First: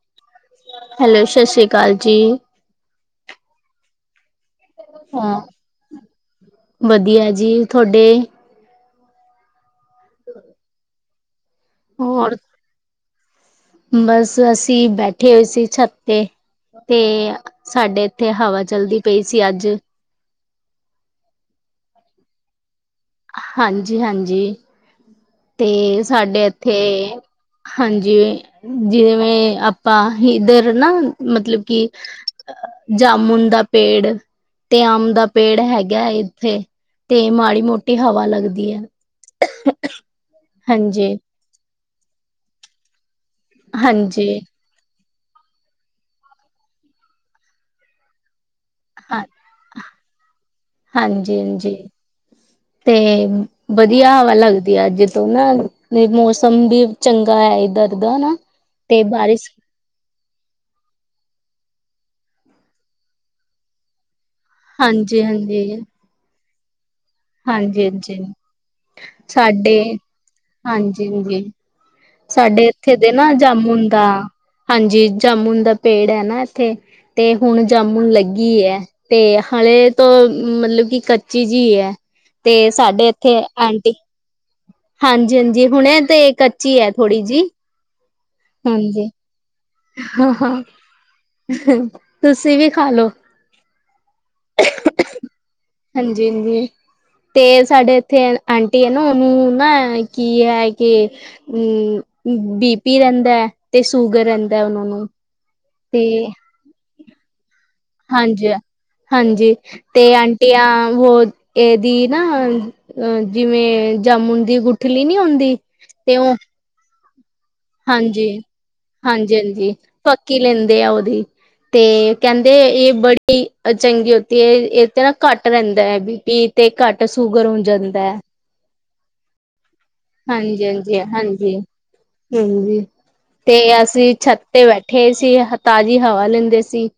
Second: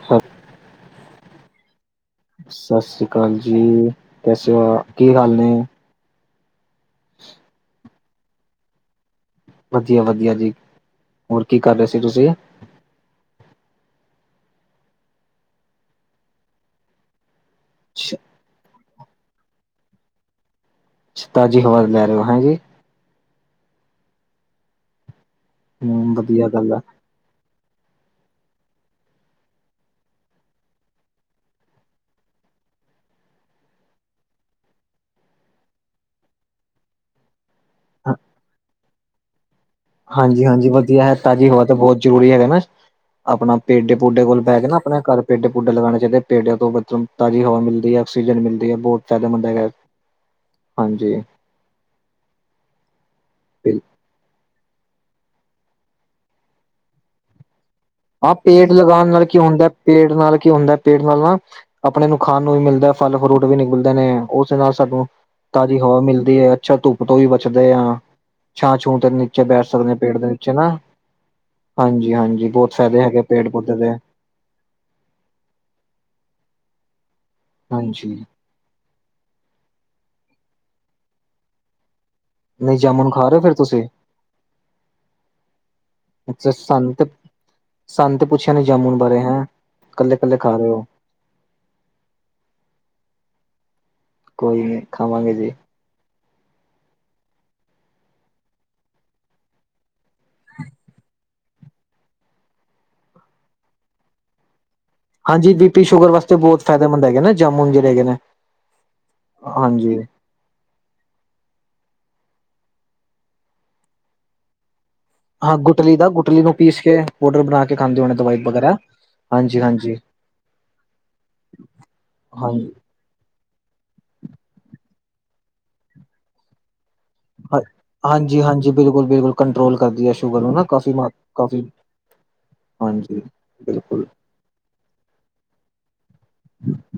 [unintelligible] Hello, ਸਸ਼ ਸ਼੍ਰੀ ਕਾਲ ਜੀ। ਸਤਿ ਸ੍ਰੀ ਅਕਾਲ ਜੀ, ਕੈਸ ਹੋ ਆਪ ਕੀ ਹਾਲ ਨੇ? ਵਦੀਆ ਜੀ, ਥੋਡੇ? ਵਦੀਆ-ਵਦੀਆ ਜੀ, ਹੋਰ ਕੀ ਕਰ ਰੇ ਸੀ ਤੁਸੀ? ਹੋਰ ਬਸ, ਅਸੀ ਬੈਠੇ ਹੋਏ ਸੀ ਛੱਤ ਤੇ ਤੇ ਸਾਡੇ ਏਥੇ ਹਵਾ ਚਲਦੀ ਪਈ ਸੀ ਅੱਜ। ਤਾਜੀ ਹਵਾ ਲੈ ਰੇਓ, ਹੈਂਜੀ? ਹਾਂਜੀ-ਹਾਂਜੀ, ਤੇ ਹਮ ਸਾਡੇ ਵਧੀਆ ਗੱਲ ਏਥੇ ਆ ਹਾਂਜੀ, ਜਿਵੇਂ ਆਪਾਂ ਏਧਰ ਨਾ ਮਤਲਬ ਕਿ ਜਾਮੁਨ ਦਾ ਪੇੜ ਤੇ ਅੰਬ ਦਾ ਪੇੜ ਹੈਗਾ ਏਥੇ ਤੇ ਮਾੜੀ-ਮੋਟੀ ਹਵਾ ਲੱਗਦੀ ਐ। ਹਾਂਜੀ-ਹਾਂਜੀ ਵਦੀਆ ਐ, ਤਾਜੀ ਹਵਾ ਤਾਂ ਬੋਤ ਜਰੂਰੀ ਹੈਗਾ ਨਾ ਅਪਨਾ ਪੇਡੇ-ਪੂਡੇ ਹਾਂਜੀ-ਹਾਂਜੀ ਕੋਲ ਬੈ ਕੇ ਨਾ ਅਪਨੇ ਘਰ ਪੇਡੇ ਪੂਡੇ ਲਗਾਣੇ ਚਾਈਦੇ। ਪੇਡੇਆਂ ਤੋਂ ਮਤਲਬ ਤਾਜੀ ਹਵਾ ਮਿਲਦੀ ਐ ਆਕਸੀਜਨ ਮਿਲਦੀ। ਤੇ ਬੋਤ ਹਾਂ ਫੈਦੇਮੰਦ ਹੈਗਾ। ਹਾਂਜੀ ਹਾਂਜੀ-ਹਾਂਜੀ, ਤੇ ਬਧੀਆ ਹਵਾ ਲੱਗਦੀ ਐ ਜਿਸ ਨਾ ਮੌਸਮ ਬੀ ਚੰਗਾ ਐ ਏਧਰ। ਆ ਪੇਡ ਲਗਾਨ ਨਾਲ ਕੀ ਹੁੰਦੈ ਪੇੜ ਨਾਲ ਕੀ ਹੁੰਦਾ ਪੇੜ ਨਾਲ ਨਾ ਆਪਣੇ ਨੂੰ ਖਾਣ ਨੂੰ ਵੀ ਮਿਲਦਾ, ਫਲ-ਫਰੂਟ ਵੀ ਮਿਲਦੇ ਨੇ। ਓਸ ਨਾਲ ਸਾਨੂੰ ਹਾਂਜੀ ਹਾਂਜੀ ਤਾਜੀ ਹਵਾ ਮਿਲਦੀ ਐ। ਅੱਛਾ ਧੁੱਪ ਤੋਂ ਵੀ ਬਚਦੇ ਹਾਂਜੀ ਆਂ। ਹਾਂਜੀ ਛਾਂ-ਛੂਹ ਤੇ ਨੀਚੇ ਬੈਠ ਸਾਡੇ ਸਕਦੇ ਆਂ ਪੇੜ ਦੇ ਨਿਚੇ ਨਾ। ਹਾਂਜੀ-ਹਾਂਜੀ, ਬੋਤ ਥੇ ਦੇ ਨਾ ਜਾਮੁਣ ਦਾ ਹਾਂਜੀ, ਜਾਮੁਨ ਦਾ ਪੇੜ ਹੈ ਨਾ ਏਥੇ ਤੇ ਹੁਣ ਜਾਮੁਨ ਹਾਂਜੀ ਲੱਗ ਗੀ ਐ, ਤੇ ਹਲੇੇ ਤੋ ਮਤਲਬ ਕਿ ਕੱਚੀ ਜੀ ਐ। ਤੇ ਨਹੀਂ ਸਾਡੇ ਜਾਮੁਨ ਖਾ ਰਹੇ ਏਥੇ ਹੋ ਫਿਰ ਤੁਸੀਂ ਆਂਟੀ ਹਾਂਜੀ-ਹਾਂਜੀ ਹੁਣੇ ਤੇ ਅੱਛਾ, ਕੱਚੀ ਐ ਸਾਨੂੰ ਤੇ ਥੋੜੀ ਜੀ। ਸਾਨੂੰ ਤੇ ਪੁੱਛਿਆ ਨੇ ਜਾਮੁਨ ਬਾਰੇ, ਹੈਂ। ਕੱਲੇ ਕੱਲੇ ਖਾ ਰਹੇ ਹੋ [unintelligible] ਤੁਸੀ ਵੀ ਖਾ ਲੋ। ਕੋਈ ਨੀ ਖਾਵਾਂਗੇ ਜੀ। ਹਾਂਜੀ-ਹਾਂਜੀ, ਤੇ ਸਾਡੇ ਏਥੇ ਆਂਟੀ ਏ ਨਾ ਓਨੂੰ ਨਾ ਕੀ ਐ ਕਿ ਊਂ ਬੀਪੀ ਰੈਂਦਾ ਐ ਤੇ ਸ਼ੂਗਰ ਰੈਂਦ ਦੈ ਓਨਾਂ ਨੂੰ। ਹਾਂਜੀ, ਬੀ ਪੀ ਤੇ ਸ਼ੂਗਰ ਵਾਸਤੇਹੁਤ ਫੈਦੇੰਮੰਦ ਹੈਨਾ ਜਾਮੁਨ ਜੇੜੇ ਹੈਗੇ। ਨੇ ਹਾਂਜੀ-ਹਾਂਜੀ ਹਾਂਜੀ ਤੇ ਆਂਟੀ ਹੋ ਏਦੀ ਨਾ ਅ ਜਿਵੇਂ ਜਾਮੁਨ ਦੀ ਗੁਟ ਲੀ ਨੀ ਹੁੰਦੀ ਹਾਂ ਗੁਟਲੀ ਦਾ ਤੇ ਓ ਗੁਟਲੀ ਨੂੰ ਪੀਸ ਕੇ ਪੋਡਰ ਬਣਾ ਕੇ ਖਾਂਦੇ ਹੋਣੇ, ਦਵਾਈ ਵਗੈਰਾ। ਹਾਂਜੀ ਹਾਂਜੀ-ਹਾਂਜੀ ਹਾਂਜੀ ਫੱਕੀ ਲੈਂਦੇ ਆ ਓਦੀ, ਤੇ ਕੈਂਦੇ ਹਾਂਜੀ ਏ ਬੜੀ ਚੰਗੀ ਹੋਤੀ ਹੈ ਏਤੇ ਨਾ ਘੱਟ ਰੈਂਦਾ ਏ ਬੀਪੀ। ਤੇ ਕੱਟ ਸ਼ੂਗਰ ਹੋ ਜਾਂਦੈ। ਬਿਲਕੁਲ-ਬਿਲਕੁਲ ਕੰਟਰੋਲ ਕਰਦੀ ਐ ਸ਼ੂਗਰ ਨੂੰ ਕਾਫੀ ਹਾਂਜੀ-ਹਾਂਜੀ, ਹਾਂਜੀ, ਕਾਫੀ ਹਾਂਜੀ। ਤੇ ਅਸੀਂ ਛੱਤ ਤੇ ਬੈਠੇ ਸੀ ਤਾਜ਼ੀ ਹਵਾ ਲੈਂਦੇ ਸੀ।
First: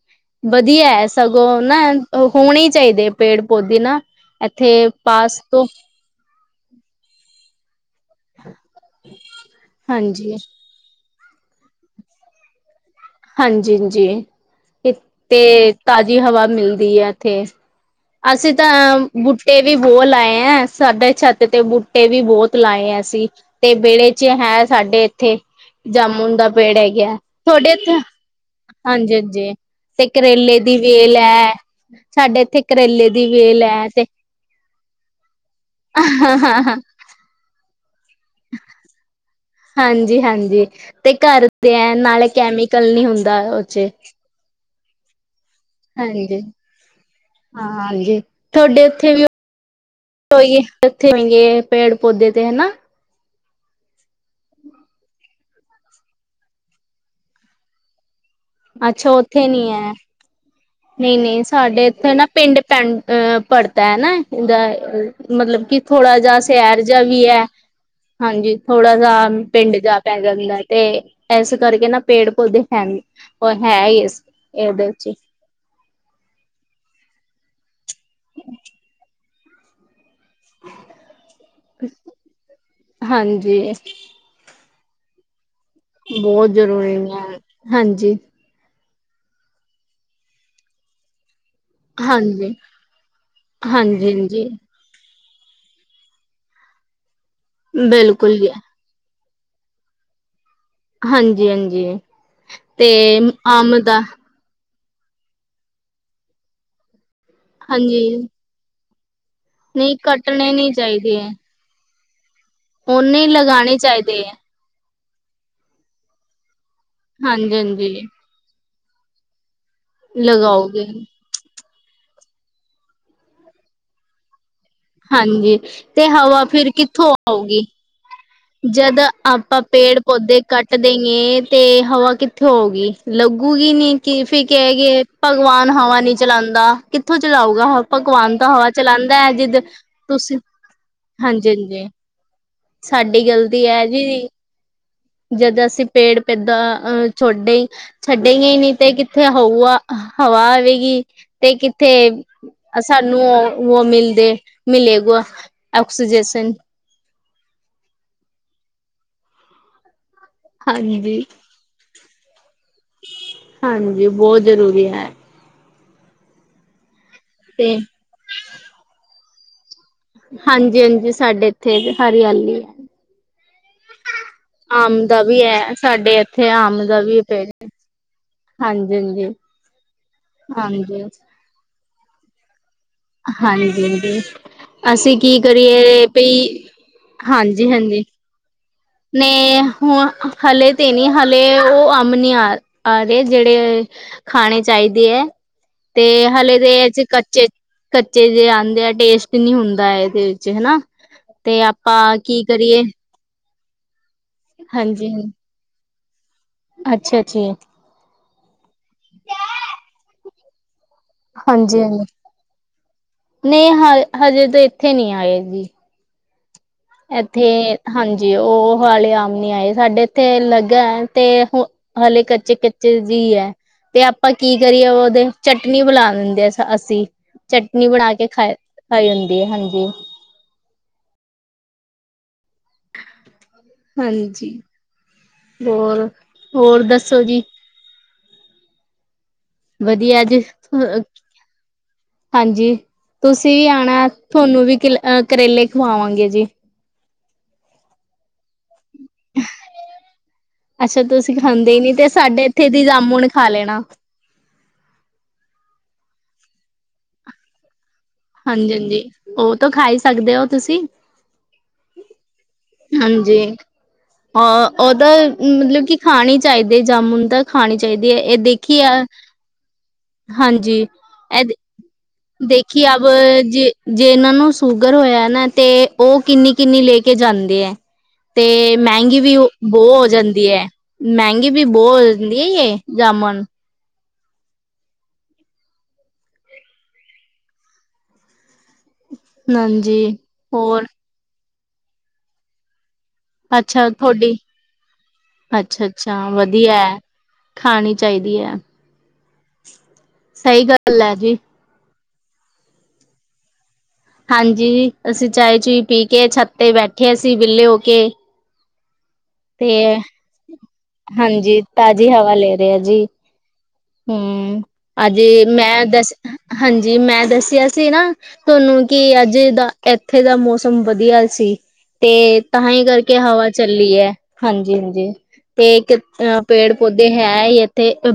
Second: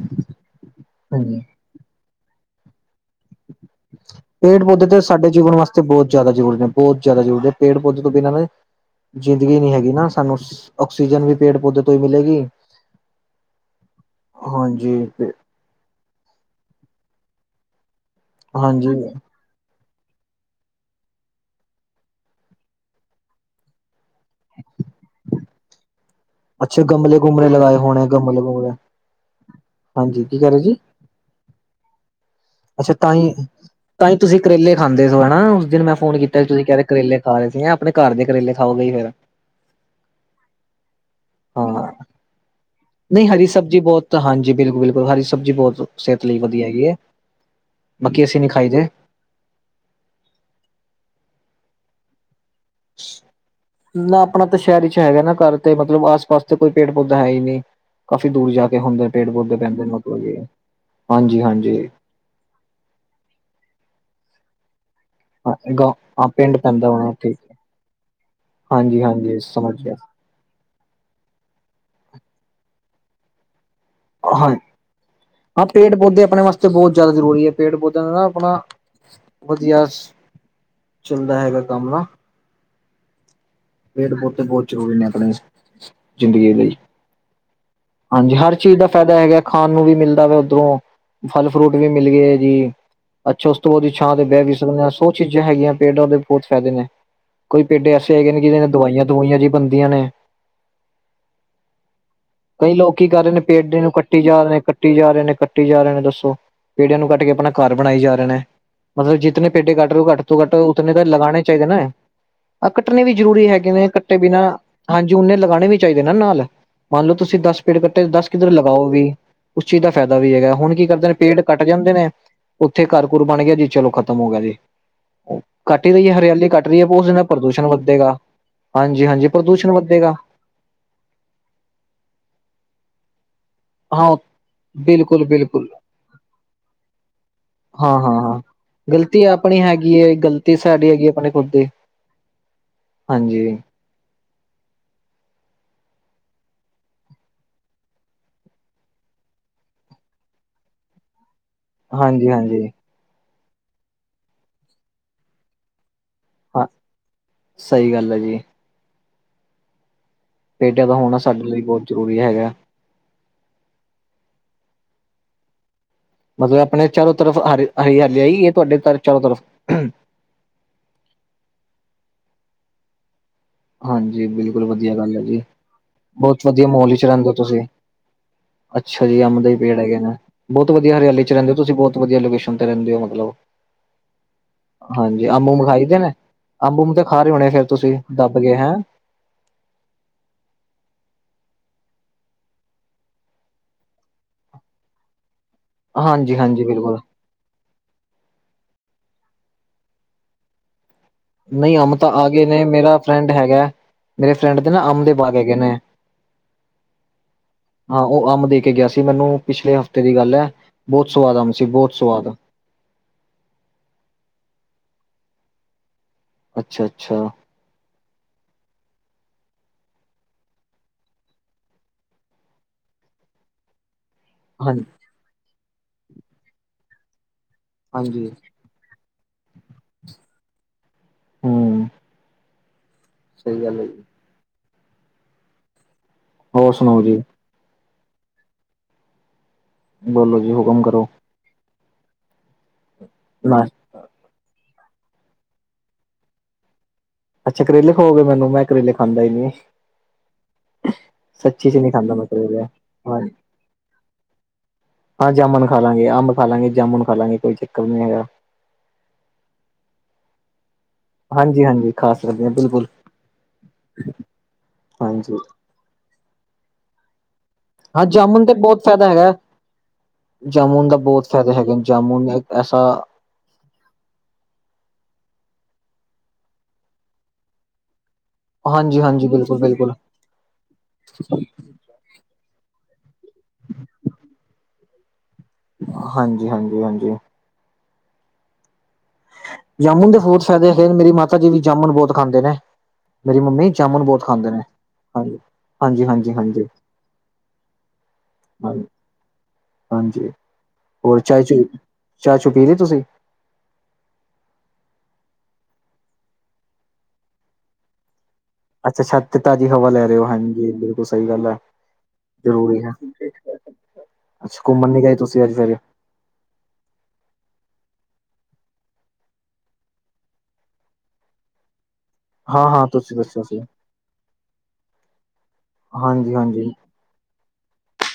ਵਦੀਆ ਹਾਂਜੀ ਸਗੋਂ ਨਾ ਹੋਨੇ ਈ ਚਾਈਦੇ। ਪੇੜ-ਪੌਦੇ ਨਾ ਇੱਥੇ ਪਾਸ ਤੋਂ ਜਾਦਾ ਜ਼ਰੂਰੀ ਨੇ ਬੋਤ ਜਾਦਾ ਜ਼ਰੂਰੀ ਨੇ ਪੇੜ-ਪੌਦੇੇ ਤੋਂ ਬਿਨਾਂ ਨੇ ਜ਼ਿੰਦਗੀ ਨੀ ਹੈਗੀ ਨਾ ਸਾਨੂੰ ਹਾਂਜੀ, ਆਕਸੀਜਨ ਵੀ ਪੇੜ-ਪੌਦੇ ਤੋਂ ਈ ਮਿਲੇਗੀ। ਹਾਂਜੀ-ਹਾਂਜੀ ਇ ਤੇ ਤਾਜ਼ੀ ਹਵਾ ਮਿਲਦੀ ਐ ਇੱਥੇ। ਅਸੀਂ ਹਾਂਜੀ ਤਾਂ, ਬੂਟ ਬੇ ਵੀ ਬੋਤ ਲਾਏ ਐ ਸਾਡੇ ਛੱਤ ਤੇ ਬੂਟੇ ਵੀ ਬੋਤ ਲਾਏ ਐ ਅਸੀਂ, ਤੇ ਵਿਹੜੇ ਜੇ ਐ ਸਾਡੇ ਇੱਥੇ ਜਾਮੁਨ ਦਾ ਪੇੜ ਅੱਛੇ ਹੈਗਾ। ਗਮਲੇ-ਗੁਮਲੇ ਤੁਹਾਡੇ ਲਗਾਏ ਇੱਥੇ ਹੋਨੇ ਗਮਲੇ-ਗੁਮਲੇ। ਹਾਂਜੀ-ਹਾਂਜੀ ਤੇ ਕਰੇਲੇ ਦੀ ਵੇਲ ਐ ਸਾਡੇ ਇੱਥੇ ਅੱਛਾ ਕਰੇਲੇ ਦੀ ਤਾਂਹੀ, ਵੇਲ ਐ ਤੇ ਤਾਂਹੀ ਤੁਸੀਂ ਕਰੇਲੇ ਖਾਂਦੇ ਸੋ ਹੈਨਾ, ਓਸ ਦਿਨ ਮੈਂ ਫੋਨ ਕੀਤਾ ਤੁਸੀਂ ਕੈ ਰਹੇ ਕਰੇਲੇ ਖਾ ਰਹੇ ਸੀ, ਆਪਨੇ ਘਰ ਦੇ ਕਰੇਲੇ ਖਾਓਗੇ ਫੇਰ ਹਾਂਜੀ-ਹਾਂਜੀ ਤੇ ਘਰ ਦੇ ਏ ਨਾਲੇ ਕੈਮੀ ਨਈ ਹਰੀ ਸਬਜ਼ੀ ਬੋਤ ਹਾਂਜੀ ਬਿਲਕੁਲ-ਬਿਲਕੁਲ ਹਰੀ ਸਬਜ਼ੀ ਬੋਤ ਹਾਂਜੀ, ਹਾਂ ਹਾਂਜੀ ਬਾਕੀ ਅਸੀਂ ਨੀ ਖਾਈ ਤੁਆਡੇ ਦੇ ਓਥੇ ਵੀ ਕੋਈ ਓਥੇ ਨੇ ਗੇ ਪੇੜ ਪੌਦੇੇ ਤੇ ਹਨਾ। ਨਾ ਆਪਨਾ ਤਾਂ ਸ਼ਹਿਰ ਚ ਹੈਗਾ ਨਾ ਘਰ, ਤੇ ਮਤਲਬ ਆਸ ਪਾਸ ਤੇ ਕੋਈ ਪੇੜ-ਪੌਦਾ ਹੈ ਹੀ ਨਈ। ਕਾਫੀ ਦੂਰ ਜਾ ਕੇ ਹੁੰਦੇ ਅੱਛਾ ਨੇ ਉੱਥੇ ਪੇੜ-ਪੌਦੇੇ ਨੀ ਪੈਂਦੇ ਨੇ ਐ। ਮਤਲ ਨਈ-ਨਈ ਸਾਡੇ ਇੱਥੇ ਨਾ ਪਿੰਡ ਪਿੰ ਅ ਪੜਤਾ ਐ, ਇਧਰ ਮਤਲਬ ਕਿ ਗ ਥੋੜਾ ਜਿ ਪਿੰਡ ਸੈਰ ਪੈਂਦਾ ਜਾ ਹੋਣਾ ਵੀ ਠੀਕ ਐ। ਹਾਂਜੀ ਥੋੜਾ ਜ ਹਾਂਜੀ ਸਮਝ ਪਿੰਡ ਗਿਆ ਜਾ ਪੈ ਜਾਂਦਾ। ਤੇ ਏਸ ਕਰਕੇ ਨਾ ਪੇੜ-ਪੌਦੇੇ ਹੈਨੀ ਔਰ ਹੈ ਈ ਏਸ ਹਾਂ ਏਦੇ ਵਿੱਚ ਹਾਂ ਪੇੜ-ਪੌਦੇ ਆਪਨੇ ਵਾਸਤੇ ਬੋਤ ਜਾਦਾ ਜ਼ਰੂਰੀ ਐ, ਪੇੜ ਪੌਦਿਆਂ ਨੂੰ ਨਾ ਆਪਨਾ ਵਦੀਆਂ ਸ ਚੱਲਦਾ ਹੈਗਾ ਕੰਮ ਨਾ, ਹਾਂਜੀ ਪੇੜ-ਪੌਦੇ ਬੋਤ ਜ਼ਰੂਰੀ ਨੇ ਆਪਨੇ ਚ ਬੋਤ ਜ਼ਰੂਰੀ ਨੇ। ਹਾਂਜੀ ਹਰ ਚੀਜ਼ ਦਾ ਫੈਦਾ ਹੈਗਾ ਖਾਨ ਨੂੰ ਵੀ ਮਿਲਦਾ ਵਾ ਓਦਰੋਂ ਫਲ ਫਰੂਟ ਵੀ ਮਿਲ ਗਏ ਹਾਂਜੀ, ਜੀ, ਅੱਛਾ ਓਸ ਤੋਂ ਬਾਦ ਛਾਂ ਹਾਂਜੀ, ਤੇ ਬਹਿ ਹਾਂਜੀ ਵੀ ਸਕਦੇ ਹਾਂ। ਬੋਤ ਚੀਜ਼ਾਂ ਹੈਗੀਆਂ ਪੇਡਾਂ ਦੇ ਬੋਤ ਫੈਦੇ ਨੇ, ਕੋਈ ਪੇਡੇ ਐਸੇ ਹੈਗੇ ਬਿਲਕੁਲ ਨੇ ਜੀ। ਜਿਦੇ ਨੇ ਦਵਾਈਆਂ-ਦਵਾਈਆਂ ਜੀ। ਬੰਦੀਆਂ ਨੇ। ਹਾਂਜੀ-ਹਾਂਜੀ। ਕਈ ਲੋਕ ਕੀ ਕਰ ਰਹੇ ਨੇ ਪੇੜੇ ਨੂੰ ਕੱਟੀ ਜਾ ਰਹੇ ਨੇ, ਕੱਟੀ ਜਾ ਰਹੇ ਨੇ, ਕੱਟੀ ਜਾ ਰਹੇ ਨੇ ਦੱਸੋ ਪੇੜਿਆਂ ਨੂੰ ਕੱਟ ਕੇ ਆਪਨੇ ਘਰ ਬਣਾਈ ਜਾ ਹਾਂਜੀ ਰਹੇ ਨੇ, ਮਤਲਬ ਜਿਤਨੇ ਪੇਡੇ ਕੱਟ ਨਹੀਂ ਰਹੇ ਘੱਟ ਤੋਂ ਕੱਟਣੇ ਘੱਟ ਨੀ ਓਤਨੇ ਤਾਂ ਚਾਹੀਦੇ ਹੈ। ਲਗਾਣੇ ਚਾਈਦਾ ਨਾ, ਆਹ ਕੱਟਣੇ ਵੀ ਓਨੇ ਹੀ ਜ਼ਰੂਰੀ ਹੈਗੇ ਲਗਾਣੇ ਨੇ ਕੱਟੇ ਚਾਹੀਦੇ ਹੈ ਬਿਨਾਂ ਹਾਂਜੀ ਓਨੇ ਲਗਾਨੇ ਵੀ ਚਾਈਦੇ ਨਾ ਨਾਲ, ਮੰਨ ਲਓ ਤੁਸੀਂ ਹਾਂਜੀ, ਦਸ ਪੇੜ ਹਾਂਜੀ ਕੱਟੇ ਦਸ ਕਿੱਧਰ ਲਗਾਓ ਵੀ। ਓਸ ਚੀਜ਼ ਦਾ ਫੈਦਾ ਵੀ ਹੈਗਾ, ਹੁਨ ਲਗਾਓਗੇ। ਕੀ ਕਰਦੇ ਪੇੜ ਕੱਟ ਜਾਂਦੇ ਨੇ, ਓਥੇ ਘਰ-ਘੁਰ ਬਨ ਗਿਆ ਜੀ ਚਲੋ ਖ਼ਤਮ ਹੋ ਗਿਆ ਜੀ। ਹਾਂਜੀ ਕੱਟ ਹੀ ਤੇ ਰਹੀ ਹੈ ਹਵਾ ਹਰਿਆਲੀ ਫੇਰ ਕਿੱਥੋਂ ਆਓਗੀ। ਕੱਟ ਦੇਗਾ। ਜਦ ਆਪਾਂ ਪੇੜ-ਪੌਦੇ ਕੱਟ ਦੇਏ ਤੇ ਹਵਾ ਕਿੱਥੋ ਆਓਗੀ। ਲੱਗੂਗੀ ਨੀ ਹਾਂ ਕਿ ਫੇਰ ਕਹਿ ਗਏ ਬਿਲਕੁਲ ਬਿਲਕੁਲ ਭਗਵਾਨ ਹਵਾ ਨੀ ਚਲਾਦਾ। ਕਿਥੋਂ ਚਲਾਊਗਾ ਹ ਹਾਂ ਹਾਂ ਭਗਵਾਨ ਹਾਂ ਤਾਂ ਹਵਾ ਚਲਾਦਾ ਗ਼ਲਤੀ ਐ, ਜਿੱਦ ਆਪਣੀ ਹੈਗੀ ਹੈ ਤੁਸੀਂ ਗ਼ਲਤੀ ਸਾਡੀ ਹੈਗੀ ਆਪਣੇ ਖੁਦ ਦੀ ਹਾਂਜੀ-ਹਾਂਜੀ। ਸਾਡੀ ਹਾਂਜੀ ਗਲਤੀ ਐ ਜੀ। ਜਦ ਅਸੀਂ ਪੇੜ ਪੋਦਾ ਅ ਛੋਡੇ ਛੱਡੇ ਗੇ ਹੀ ਨੀ ਤੇ ਕਿੱਥੇ ਹਊਆ ਹਵਾ ਆਵੇਗੀ ਤੇ ਕਿੱਥੇ ਹਾਂਜੀ ਹਾਂਜੀ ਸਾਨੂੰ ਉਹ- ਉਹ ਮਿਲਦੇ ਮਿਲੇਗਾ ਆਕਸੀ ਜਸਨ ਹਾਂ ਸਹੀ ਗੱਲ ਹੈ ਜੀ। ਪੇਡਾਂ ਦਾ ਹੋਣਾ ਹਾਂਜੀ ਸਾਡੇ ਲਈ ਬਹੁਤ ਜ਼ਰੂਰੀ ਹੈਗਾ। ਹਾਂਜੀ ਬਹੁਤ ਜ਼ਰੂਰੀ ਹੈ। ਮਤਲਬ ਆਪਣੇ ਚਾਰੋ ਤਰਫ ਹਰੀ ਤੇ ਹਰੀ ਆਈ ਹੈ, ਤੁਹਾਡੇ ਚਾਰੋ ਤਰਫ ਹਾਂਜੀ- ਹਾਂਜੀ ਸਾਡੇ ਇੱਥੇ ਹਰਿਆਲੀ ਹੈ। ਹਾਂਜੀ ਬਿਲਕੁਲ ਵਧੀਆ ਆਮ ਗੱਲ ਹੈ ਦਾ ਜੀ, ਵੀ ਸਾਡੇ ਬਹੁਤ ਇੱਥੇ ਵਧੀਆ ਆਮ ਮਾਹੌਲ ਦਾ ਵਿੱਚ ਵੀ ਰਹਿੰਦੇ ਹੋ ਪੇੜ ਤੁਸੀਂ। ਹਾਂਜੀ ਅੱਛਾ ਜੀ, ਹਾਂਜੀ ਅੰਬ ਦੇ ਹੀ ਪੇੜ ਹੈਗੇ ਨੇ, ਬਹੁਤ ਵਧੀਆ ਹਾਂਜੀ ਹਰਿਆਲੀ ਚ ਰਹਿੰਦੇ ਹੋ ਤੁਸੀਂ ਬਹੁਤ ਵਧੀਆ ਲੋਕੇਸ਼ਨ ਤੇ ਰਹਿੰਦੇ ਹੋ। ਮਤਲਬ ਹਾਂਜੀ। ਅਸੀਂ ਹਾਂਜੀ ਕੀ ਅੰਬ ਉਬ ਖਾਈ ਦੇ ਕਰੀਏ ਨੇ ਪਈ ਅੰਬ ਉਬ ਤਾਂ ਖਾ ਰਹੇ ਹੋਣੇ ਫੇਰ ਤੁਸੀਂ ਹਾਂਜੀ-ਹਾਂਜੀ ਦੱਬ ਗਏ ਹੈਂ। ਨੇ ਹੁਆ ਹਲੇ ਤੇ ਨਹੀਂ ਹਲੇ, ਉਹ ਅਮ ਨੀ ਆ ਆਗੇ ਜਿਹੜੇ ਖਾਣੇ ਚਾਹੀਦੇ ਹੈ, ਤੇ ਹਾਂਜੀ ਹਲੇ ਹਾਂਜੀ ਦੇ ਬਿਲਕੁਲ ਇਚ ਕੱਚੇ ਕੱਚੇ ਜੇ ਆਂਦੇ ਆ ਟੇਸਟ ਨੀ ਹੁੰਦਾ ਏਦੇ ਵਿੱਚ ਹਨਾ। ਤੇ ਨਈ ਅਮ ਤਾਂ ਆਪਾਂ ਆ ਕੀ ਗਏ ਨੇ ਕਰੀਏ ਮੇਰਾ ਫਰੈਂਡ ਹੈਗਾ, ਮੇਰੇ ਫਰੈਂਡ ਦੇ ਨਾ, ਅੰਬ ਹਾਂਜੀ ਦੇ ਬਾਗ ਹੈਗੇ ਨੇ। ਅੱਛਾ ਜੀ। ਹਾਂ, ਉਹ ਅੰਬ ਦੇ ਕੇ ਗਿਆ ਸੀ ਮੈਨੂੰ, ਪਿਛਲੇ ਹਫ਼ਤੇ ਦੀ ਗੱਲ ਹੈ। ਬਹੁਤ ਸਵਾਦ ਅੰਬ ਸੀ, ਹਾਂਜੀ ਬਹੁਤ ਹਾਂਜੀ ਸਵਾਦ। ਨਹੀਂ, ਹਾ ਹਜੇ ਤਾਂ ਇੱਥੇ ਨਹੀਂ ਆਏ ਜੀ। ਅੱਛਾ ਅੱਛਾ ਐਥੇ ਹਾਂਜੀ, ਉਹ ਵਾਲੇ ਅਮ ਨੀ ਆਏ, ਸਾਡੇ ਇੱਥੇ ਲਗਾ ਤੇ ਹਲੇੇ ਕੱਚੇ-ਕੱਚੇ ਜੀ ਹੈ। ਤੇ ਆਪਾਂ ਕੀ ਹਾਂ ਕਰੀਏ, ਉਹਦੇ ਚਟਨੀ ਬਨਾ ਦਿੰਦੇ ਆ ਅਸੀਂ। ਚਟਨੀ ਬਣਾ ਕੇ ਹਾਂਜੀ ਖਾਈ ਜਾਂਦੀ ਹੈ, ਹਾਂਜੀ। ਹੰਮ ਜੀ। ਹਾਂਜੀ, ਹੋਰ, ਹੋਰ ਦੱਸੋ ਜੀ? ਵਦੀਆ ਬੋਲੋ ਜੀ। ਹੁਕਮ ਕਰੋ ਹਾਂਜੀ, ਨਾ ਤੁਸੀਂ ਆਣਾ, ਤੁਹਾਨੂੰ ਵੀ ਕੱਲ ਅ ਕਰੇਲੇ ਖਵਾਵਾਂਗੇ ਜੀ। ਅੱਛਾ, ਕਰੇਲੇ ਖਾਓਗੇ ਮੈਨੂੰ, ਮੈਂ ਕਰੇਲੇ ਖਾਂਦਾ ਹੀ ਨਹੀਂ। ਅੱਛਾ, ਤੁਸੀਂ ਸੱਚੀ ਚ ਖਾਂਦੇ ਨਹੀਂ ਨੀ, ਤੇ ਖਾਂਦਾ ਮੈਂ ਸਾਡੇ ਕਰੇਲੇ ਇੱਥੇ ਦੀ ਹਾਂ ਜਾਮੁਣ ਖਾ ਲੈਣਾ। ਹਾਂ, ਜਾਮੁਨ ਖਾ ਲਾਂਗੇ, ਅੰਬ ਖਾ ਲਾਂਗੇ, ਜਾਮੁਨ ਖਾ ਲਾਂਗੇ, ਕੋਈ ਚੱਕਰ ਨੀ ਹੈਗਾ। ਹਾਂਜੀ-ਹਾਂਜੀ, ਉਹ ਤਾਂ ਖਾ ਹੀ ਸਕਦੇ ਹੋ, ਤੁਸੀਂ। ਹਾਂਜੀ ਹਾਂਜੀ ਖਾ ਸਕਦੇ ਹਾਂ ਬਿਲਕੁਲ ਹਾਂਜੀ, ਅ ਉਹਦਾ ਹਾਂਜੀ ਮਤਲਬ ਕਿ ਖਾਣੀ ਚਾਹੀਦੇ, ਜਾਮੁਨ ਤਾਂ ਖਾਣੀ ਹਾਂ ਚਾਹੀਦੀ ਹੈ, ਇਹ ਜਾਮੁਨ ਤੇ ਦੇਖੀ ਬਹੁਤ ਆ ਫਾਇਦਾ ਹੈਗਾ। ਹਾਂਜੀ, ਜਾਮੁਨ ਦਾ ਬਹੁਤ ਇਹ ਫਾਇਦੇ ਹੈਗੇ ਨੇ ਜਾਮੁਨ ਐਸਾ ਦੇਖੀ ਆਪ ਜੀਹਨਾਂ ਨੂੰ ਸ਼ੂਗਰ ਹੋਇਆ ਨਾ, ਤੇ ਉਹ ਕਿੰਨੀ-ਕਿੰਨੀ ਲੈ ਕੇ ਜਾਂਦੇ ਹੈ। ਤੇ ਹਾਂਜੀ ਮਹਿੰਗੀ ਹਾਂਜੀ ਵੀ ਬਿਲਕੁਲ ਬਿਲਕੁਲ ਬੋਹ ਹੋ ਜਾਂਦੀ ਹੈ, ਮਹਿੰਗੀ ਵੀ ਬੌਹ ਲੇ ਹੀਏ ਜਾਮੁਨ ਹਾਂਜੀ-ਹਾਂਜੀ- ਹਾਂਜੀ। ਹਾਂਜੀ ਜਾਮੁਨ ਦੇ ਬੋਹਤ ਫਾਇਦੇ ਹੋਰ ਨੇ, ਮੇਰੀ ਮਾਤਾ ਜੀ ਵੀ ਜਾਮੁਨ ਬਹੁਤ ਖਾਂਦੇ ਨੇ। ਮੇਰੀ ਮੰਮੀ ਅੱਛਾ ਜਾਮੁਨ ਬਹੁਤ ਤੁਹਾਡੀ ਖਾਂਦੇ ਨੇ, ਹਾਂ, ਅੱਛਾ-ਅੱਛਾ ਹਾਂਜੀ-ਹਾਂਜੀ, ਹਾਂਜੀ। ਵਧੀਆ ਹੈ ਖਾਣੀ ਚਾਹੀਦੀ ਹੈ। ਹਾਂਜੀ, ਸਹੀ ਗੱਲ ਹੈ ਹੋਰ ਜੀ ਚਾਹ-ਚੁ, ਚਾਹ-ਚੁ ਪੀ ਲਈ ਤੁਸੀਂ? ਹਾਂਜੀ, ਅਸੀਂ ਚਾਏ-ਚੁਏ ਪੀ ਕੇ, ਛੱਤ ਤੇ ਬੈਠੇ, ਅਸੀਂ ਵੇਹਲੇ ਹੋ ਕੇ। ਅੱਛਾੱ, ਛੱਤ ਤੇ ਤਾਜ਼ੀ ਹਵਾ ਲੈ ਰਹੇ ਹੋ, ਹਾਂਜੀ ਬਿਲਕੁਲ, ਸਹੀ ਗੱਲ ਹੈ ਹਾਂਜੀ, ਤਾਜ਼ੀ ਜ਼ਰੂਰੀ ਹੈ। ਅੱਛਾ ਹੂੰਮ, ਘੁੰਮਣ ਨੀ ਗਏ ਅਜੇ ਤੁਸੀਂ ਅੱਜ ਫੇਰ ਮੈਂ ਦੱਸ, ਹਾਂਜੀ, ਮੈਂ ਦੱਸਿਆ ਸੀ ਨਾ ਤੁਹਾਨੂੰ ਕਿ ਅੱਜ ਦਾ ਇੱਥੇ ਦਾ ਮੌਸਮ ਵਧੀਆ ਸੀ। ਤੇ ਹਾਂ ਤਾਂਹੀ ਹਾਂ ਤੁਸੀਂ ਕਰਕੇ ਦੱਸਿਆ ਹਵਾ ਸੀ ਚੱਲੀ ਹੈ, ਹਾਂਜੀ-ਹਾਂਜੀ, ਤੇ ਇੱਕ ਹਾਂਜੀ ਅ ਹਾਂਜੀ ਪੇੜ ਪੌਦੇ ਹੈ ਹੀ ਇੱਥੇ ਅ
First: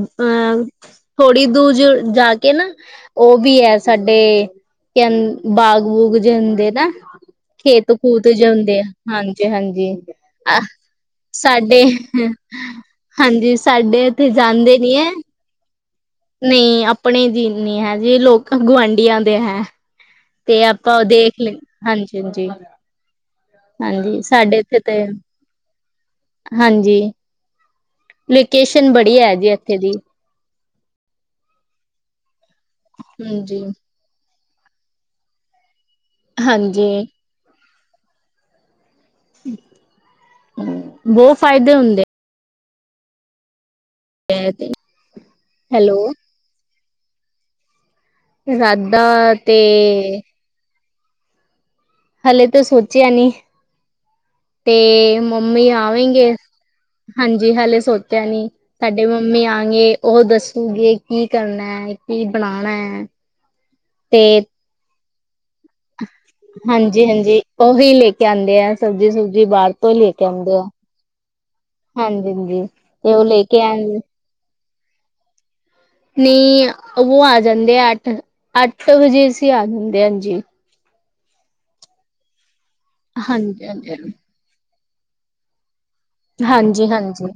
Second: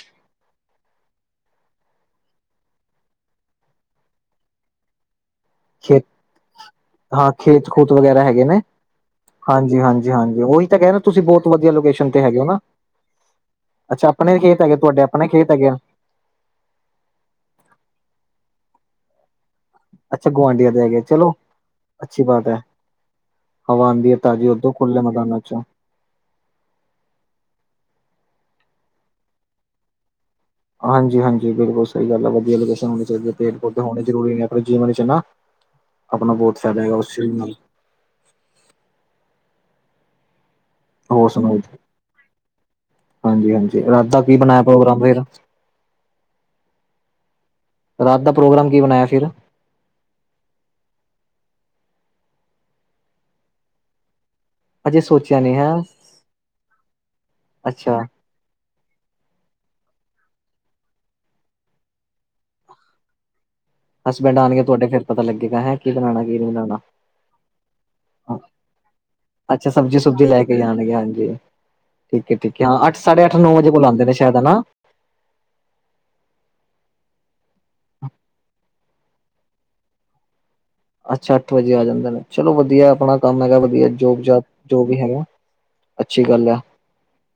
ਥੋੜ੍ਹੀ ਦੂਰ ਜਾ ਕੇ ਨਾ, ਉਹ ਵੀ ਹੈ ਸਾਡੇ ਕ ਖੇਤ ਬਾਗ-ਬੂਗ ਜੇ ਹੁੰਦੇ ਨਾ ਹਾਂ, ਖੇਤ ਖੇਤ-ਖੂਤ ਵਗੈਰਾ ਕੂਤ ਹੈਗੇ ਜੇ ਨੇ, ਹੁੰਦੇ ਆ ਹਾਂਜੀ ਹਾਂਜੀ ਹਾਂਜੀ-ਹਾਂਜੀ, ਹਾਂਜੀ, ਅਹ ਉਹੀ ਤਾਂ ਕਹਿਦੇ ਤੁਸੀਂ ਬਹੁਤ ਵਧੀਆ ਸਾਡੇ ਲੋਕੇਸ਼ਨ ਤੇ ਹੈਗੇ ਨਾ, ਹਾਂਜੀ ਸਾਡੇ ਅੱਛਾ, ਇੱਥੇ ਆਪਣੇ ਖੇਤ ਹੈਗੇ, ਜਾਂਦੇ ਨੀ ਤੁਹਾਡੇ ਹੈ ਆਪਣੇ ਖੇਤ ਹੈਗੇ ਆ। ਨਹੀਂ, ਆਪਣੇ ਦੀ ਨਹੀਂ ਹੈਗੇ, ਜੇ ਲੋਕ-ਗੁਆਂਢੀਆਂ ਦੇ ਹੈ। ਅੱਛਾ ਤੇ ਗੁਆਂਢੀਆਂ ਦੇ ਆਪਾਂ ਹੈਗੇ ਉਹ ਚਲੋ ਦੇਖ ਲਏ, ਅੱਛੀ ਹਾਂਜੀ-ਹਾਂਜੀ। ਬਾਤ ਹੈ ਹਵਾ ਆਂਦੀ ਹੈ ਹਾਂਜੀ, ਤਾਜ਼ੀ ਸਾਡੇ ਉਦੋਂ ਇੱਥੇ ਤੇ, ਖੁੱਲੇ ਮੈਦਾਨਾਂ ਚ ਹਾਂਜੀ। ਲੋਕੇਸ਼ਨ ਬੜੀ ਹੈ ਜੀ, ਇੱਥੇ ਦੀ। ਹਾਂਜੀ-ਹਾਂਜੀ, ਬਿਲਕੁਲ ਸਹੀ ਗੱਲ ਆ। ਵਧੀਆ ਲੋਕੇਸ਼ਨ ਹੋਣੀ ਚਾਹੀਦੀ ਹੈ, ਹਾਂਜੀ ਪੇਡ-ਪੌਧੇ ਹੋਣੇ ਜ਼ਰੂਰੀ ਨੇ। ਪਰ ਜੇ ਮੈਂਨ ਚਾਹਨਾ, ਆਪਣਾ ਬਹੁਤ ਫਾਇਦਾ ਹੈਗਾ, ਹਾਂਜੀ ਉਸ ਚੀਜ਼ ਨਾਲ ਹੂੰਮ। ਹੋਰ ਸੁਣਾਓ, ਹਾਂਜੀ-ਹਾਂਜੀ ਰਾ ਦਾ ਕੀ ਹੈ ਬਣਾਇਆ ਪ੍ਰੋਗਰਾਮ ਫੇਰ। ਹੈਲੋ ਪ੍ਰੋਗਰਾਮ ਰਾਤ ਕੀ ਬਣਾਇਆ ਫਿਰ ਦਾ ਤੇ ਹਲੇ ਤਾਂ ਸੋਚਿਆ ਨੀ ਅਜੇ ਤੇ ਸੋਚਿਆ ਨੀ ਮੰਮੀ ਹੈ ਆਵੇਂਗੇ, ਹਾਂਜੀ, ਹਾਲੇ ਅੱਛਾ ਸੋਚਿਆ ਨੀ। ਸਾਡੇ ਮੰਮੀ ਆਣਗੇ, ਉਹ ਦੱਸੂਗੇ ਕੀ ਕਰਨਾ ਹੈ, ਕੀ ਬਣਾਣਾ ਹੈ। [inaudible] ਹਸਬੈਂਡ ਆਣਗੇ ਤੁਹਾਡੇ ਫਿਰ ਪਤਾ ਲੱਗੇਗਾ ਹੈਂ? ਕੀ ਬਣਾਉਣਾ ਕੀ ਨਹੀਂ ਬਣਾਉਣਾ ਹਾਂਜੀ ਹਾਂਜੀ ਉਹੀ ਲੈ ਕੇ ਆਂਦੇ ਆ ਸਬਜ਼ੀ ਸੁਬਜੀ ਅੱਛਾ ਬਾਹਰ ਤੋਂ ਸਬਜ਼ੀ ਸੁਬਜੀ ਲੈ ਆਂਦੇ ਕੇ ਆ ਜਾਣਗੇ। ਜ ਠੀਕ ਹਾਂਜੀ ਹੈ ਠੀਕ ਹੈ ਹਾਂਜੀ ਹਾਂ ਅੱਠ ਤੇ ਉਹ ਸਾਢੇ ਅੱਠ ਲੈ ਨੌ ਕੇ ਵਜੇ ਕੋਲ ਆਏ ਬੁਲਾਉਂਦੇ ਨੇ ਸ਼ਾਇਦ ਹਨਾ। ਨਹੀਂ ਉਹ ਆ ਜਾਂਦੇ ਆ ਅੱਠ, ਅੱਠ ਵਜੇ ਅਸੀਂ ਆ ਜਾਂਦੇ ਹਾਂਜੀ। ਅੱਛਾ ਅੱਠ ਵਜੇ ਆ ਜਾਂਦੇ ਨੇ ਚਲੋ ਵਧੀਆ ਆਪਣਾ ਕੰਮ ਹੈਗਾ ਹਾਂਜੀ ਵਧੀਆ ਹਾਂਜੀ ਜੋਬ ਜੋ ਵੀ ਹੈਗਾ। ਅੱਛੀ ਗੱਲ ਹੈ ਹਾਂਜ, ਹਾਂਜੀ,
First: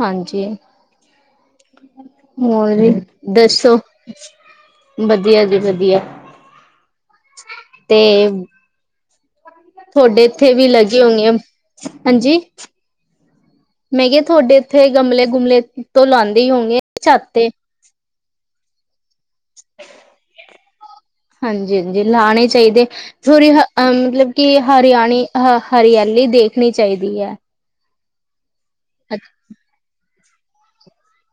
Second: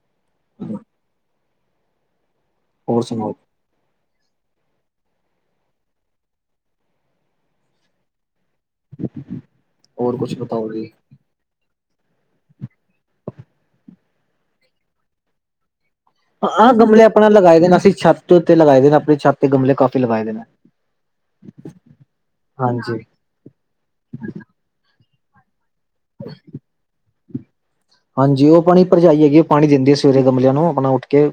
ਹਾਂਜੀ। ਹੋਰ ਦੱਸੋ। ਵਧੀਆ ਜੀ ਵਧੀਆ ਤੇ ਹੋਰ ਤੁਹਾਡੇ ਕੁਛ ਇੱਥੇ ਵੀ ਬਤਾਓ ਜੀ ਲਗੇ ਹੋਏ ਆ ਹਾਂਜੀ ਮੈਂ ਕਿਹਾ ਤੁਹਾਡੇ ਇੱਥੇ ਗਮਲੇ ਗੁਮਲੇ। ਤੋਂ ਲਾਉਂਦੇ ਹੀ ਆਹ ਹੋਣਗੇ ਗਮਲੇ ਆਪਣਾ ਛੱਤ ਤੇ ਲਗਾਏ ਦੇ ਨੇ ਅਸੀਂ ਛੱਤ ਉੱਤੇ ਲਗਾਏ ਦੇ ਨੇ ਆਪਣੀ ਛੱਤ ਤੇ ਗਮਲੇ ਕਾਫ਼ੀ ਲਗਾਏ ਦੇ ਨੇ ਹਾਂਜੀ ਹਾਂਜੀ ਲਾਉਣੇ ਚਾਹੀਦੇ ਹਾਂਜੀ ਮਤਲਬ ਕਿ ਹਰਿਆਣੀ ਹ ਹਰਿਆਲੀ ਦੇਖਣੀ ਚਾਹੀਦੀ ਹੈ। ਹਾਂਜੀ ਉਹ ਆਪਣੀ ਭਰਜਾਈ ਹੈਗੀ ਉਹ ਅੱਛਾ ਪਾਣੀ ਦਿੰਦੀ ਆ ਸਵੇਰੇ ਗਮਲਿਆਂ ਨੂੰ ਆਪਣਾ ਉੱਠ ਕੇ।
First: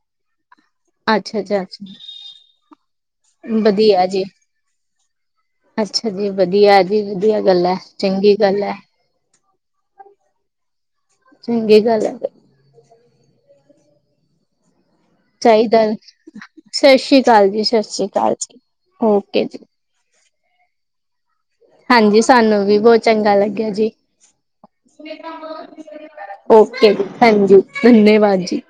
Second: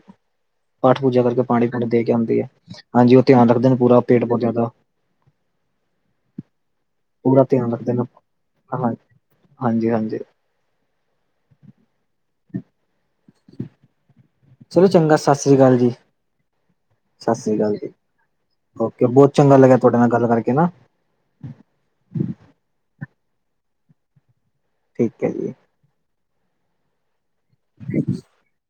ਪਾਠ ਪੂਜਾ ਅੱਛਾ ਕਰਕੇ ਪਾਣੀ ਪਾਣੀ ਦੇ ਅੱਛਾ ਕੇ ਆਉਂਦੀ ਹੈ ਹਾਂਜੀ ਉਹ ਧਿਆਨ ਰੱਖਦੇ ਨੇ ਪੂਰਾ ਵਧੀਆ ਜੀ ਪੇਟ ਪੌਦੇ ਦਾ। ਅੱਛਾ ਜੀ ਵਧੀਆ ਜੀ ਵਧੀਆ ਪੂਰਾ ਗੱਲ ਧਿਆਨ ਹੈ ਰੱਖਦੇ ਨੇ ਚੰਗੀ ਗੱਲ ਹੈ। ਹਾਂ ਹਾਂਜੀ ਹਾਂਜੀ। ਚੰਗੀ ਗੱਲ ਹੈ। ਚਲੋ ਚੰਗਾ ਸਗੋਂ। ਚਾਹੀਦਾ ਸਤਿ ਸ੍ਰੀ ਅਕਾਲ ਜੀ ਸਤਿ ਸ੍ਰੀ ਅਕਾਲ ਜੀ। ਓਕੇ ਬਹੁਤ ਚੰਗਾ ਲੱਗਿਆ ਤੁਹਾਡੇ ਨਾਲ ਗੱਲ ਕਰਕੇ ਨਾ ਹਾਂਜੀ ਸਾਨੂੰ ਵੀ ਬਹੁਤ ਚੰਗਾ ਲੱਗਿਆ ਜੀ। ਠੀਕ ਹੈ ਜੀ ਓਕੇ ਭੈਣ ਜੀ, ਧਨਿਯਾਵਾਦ ਜੀ।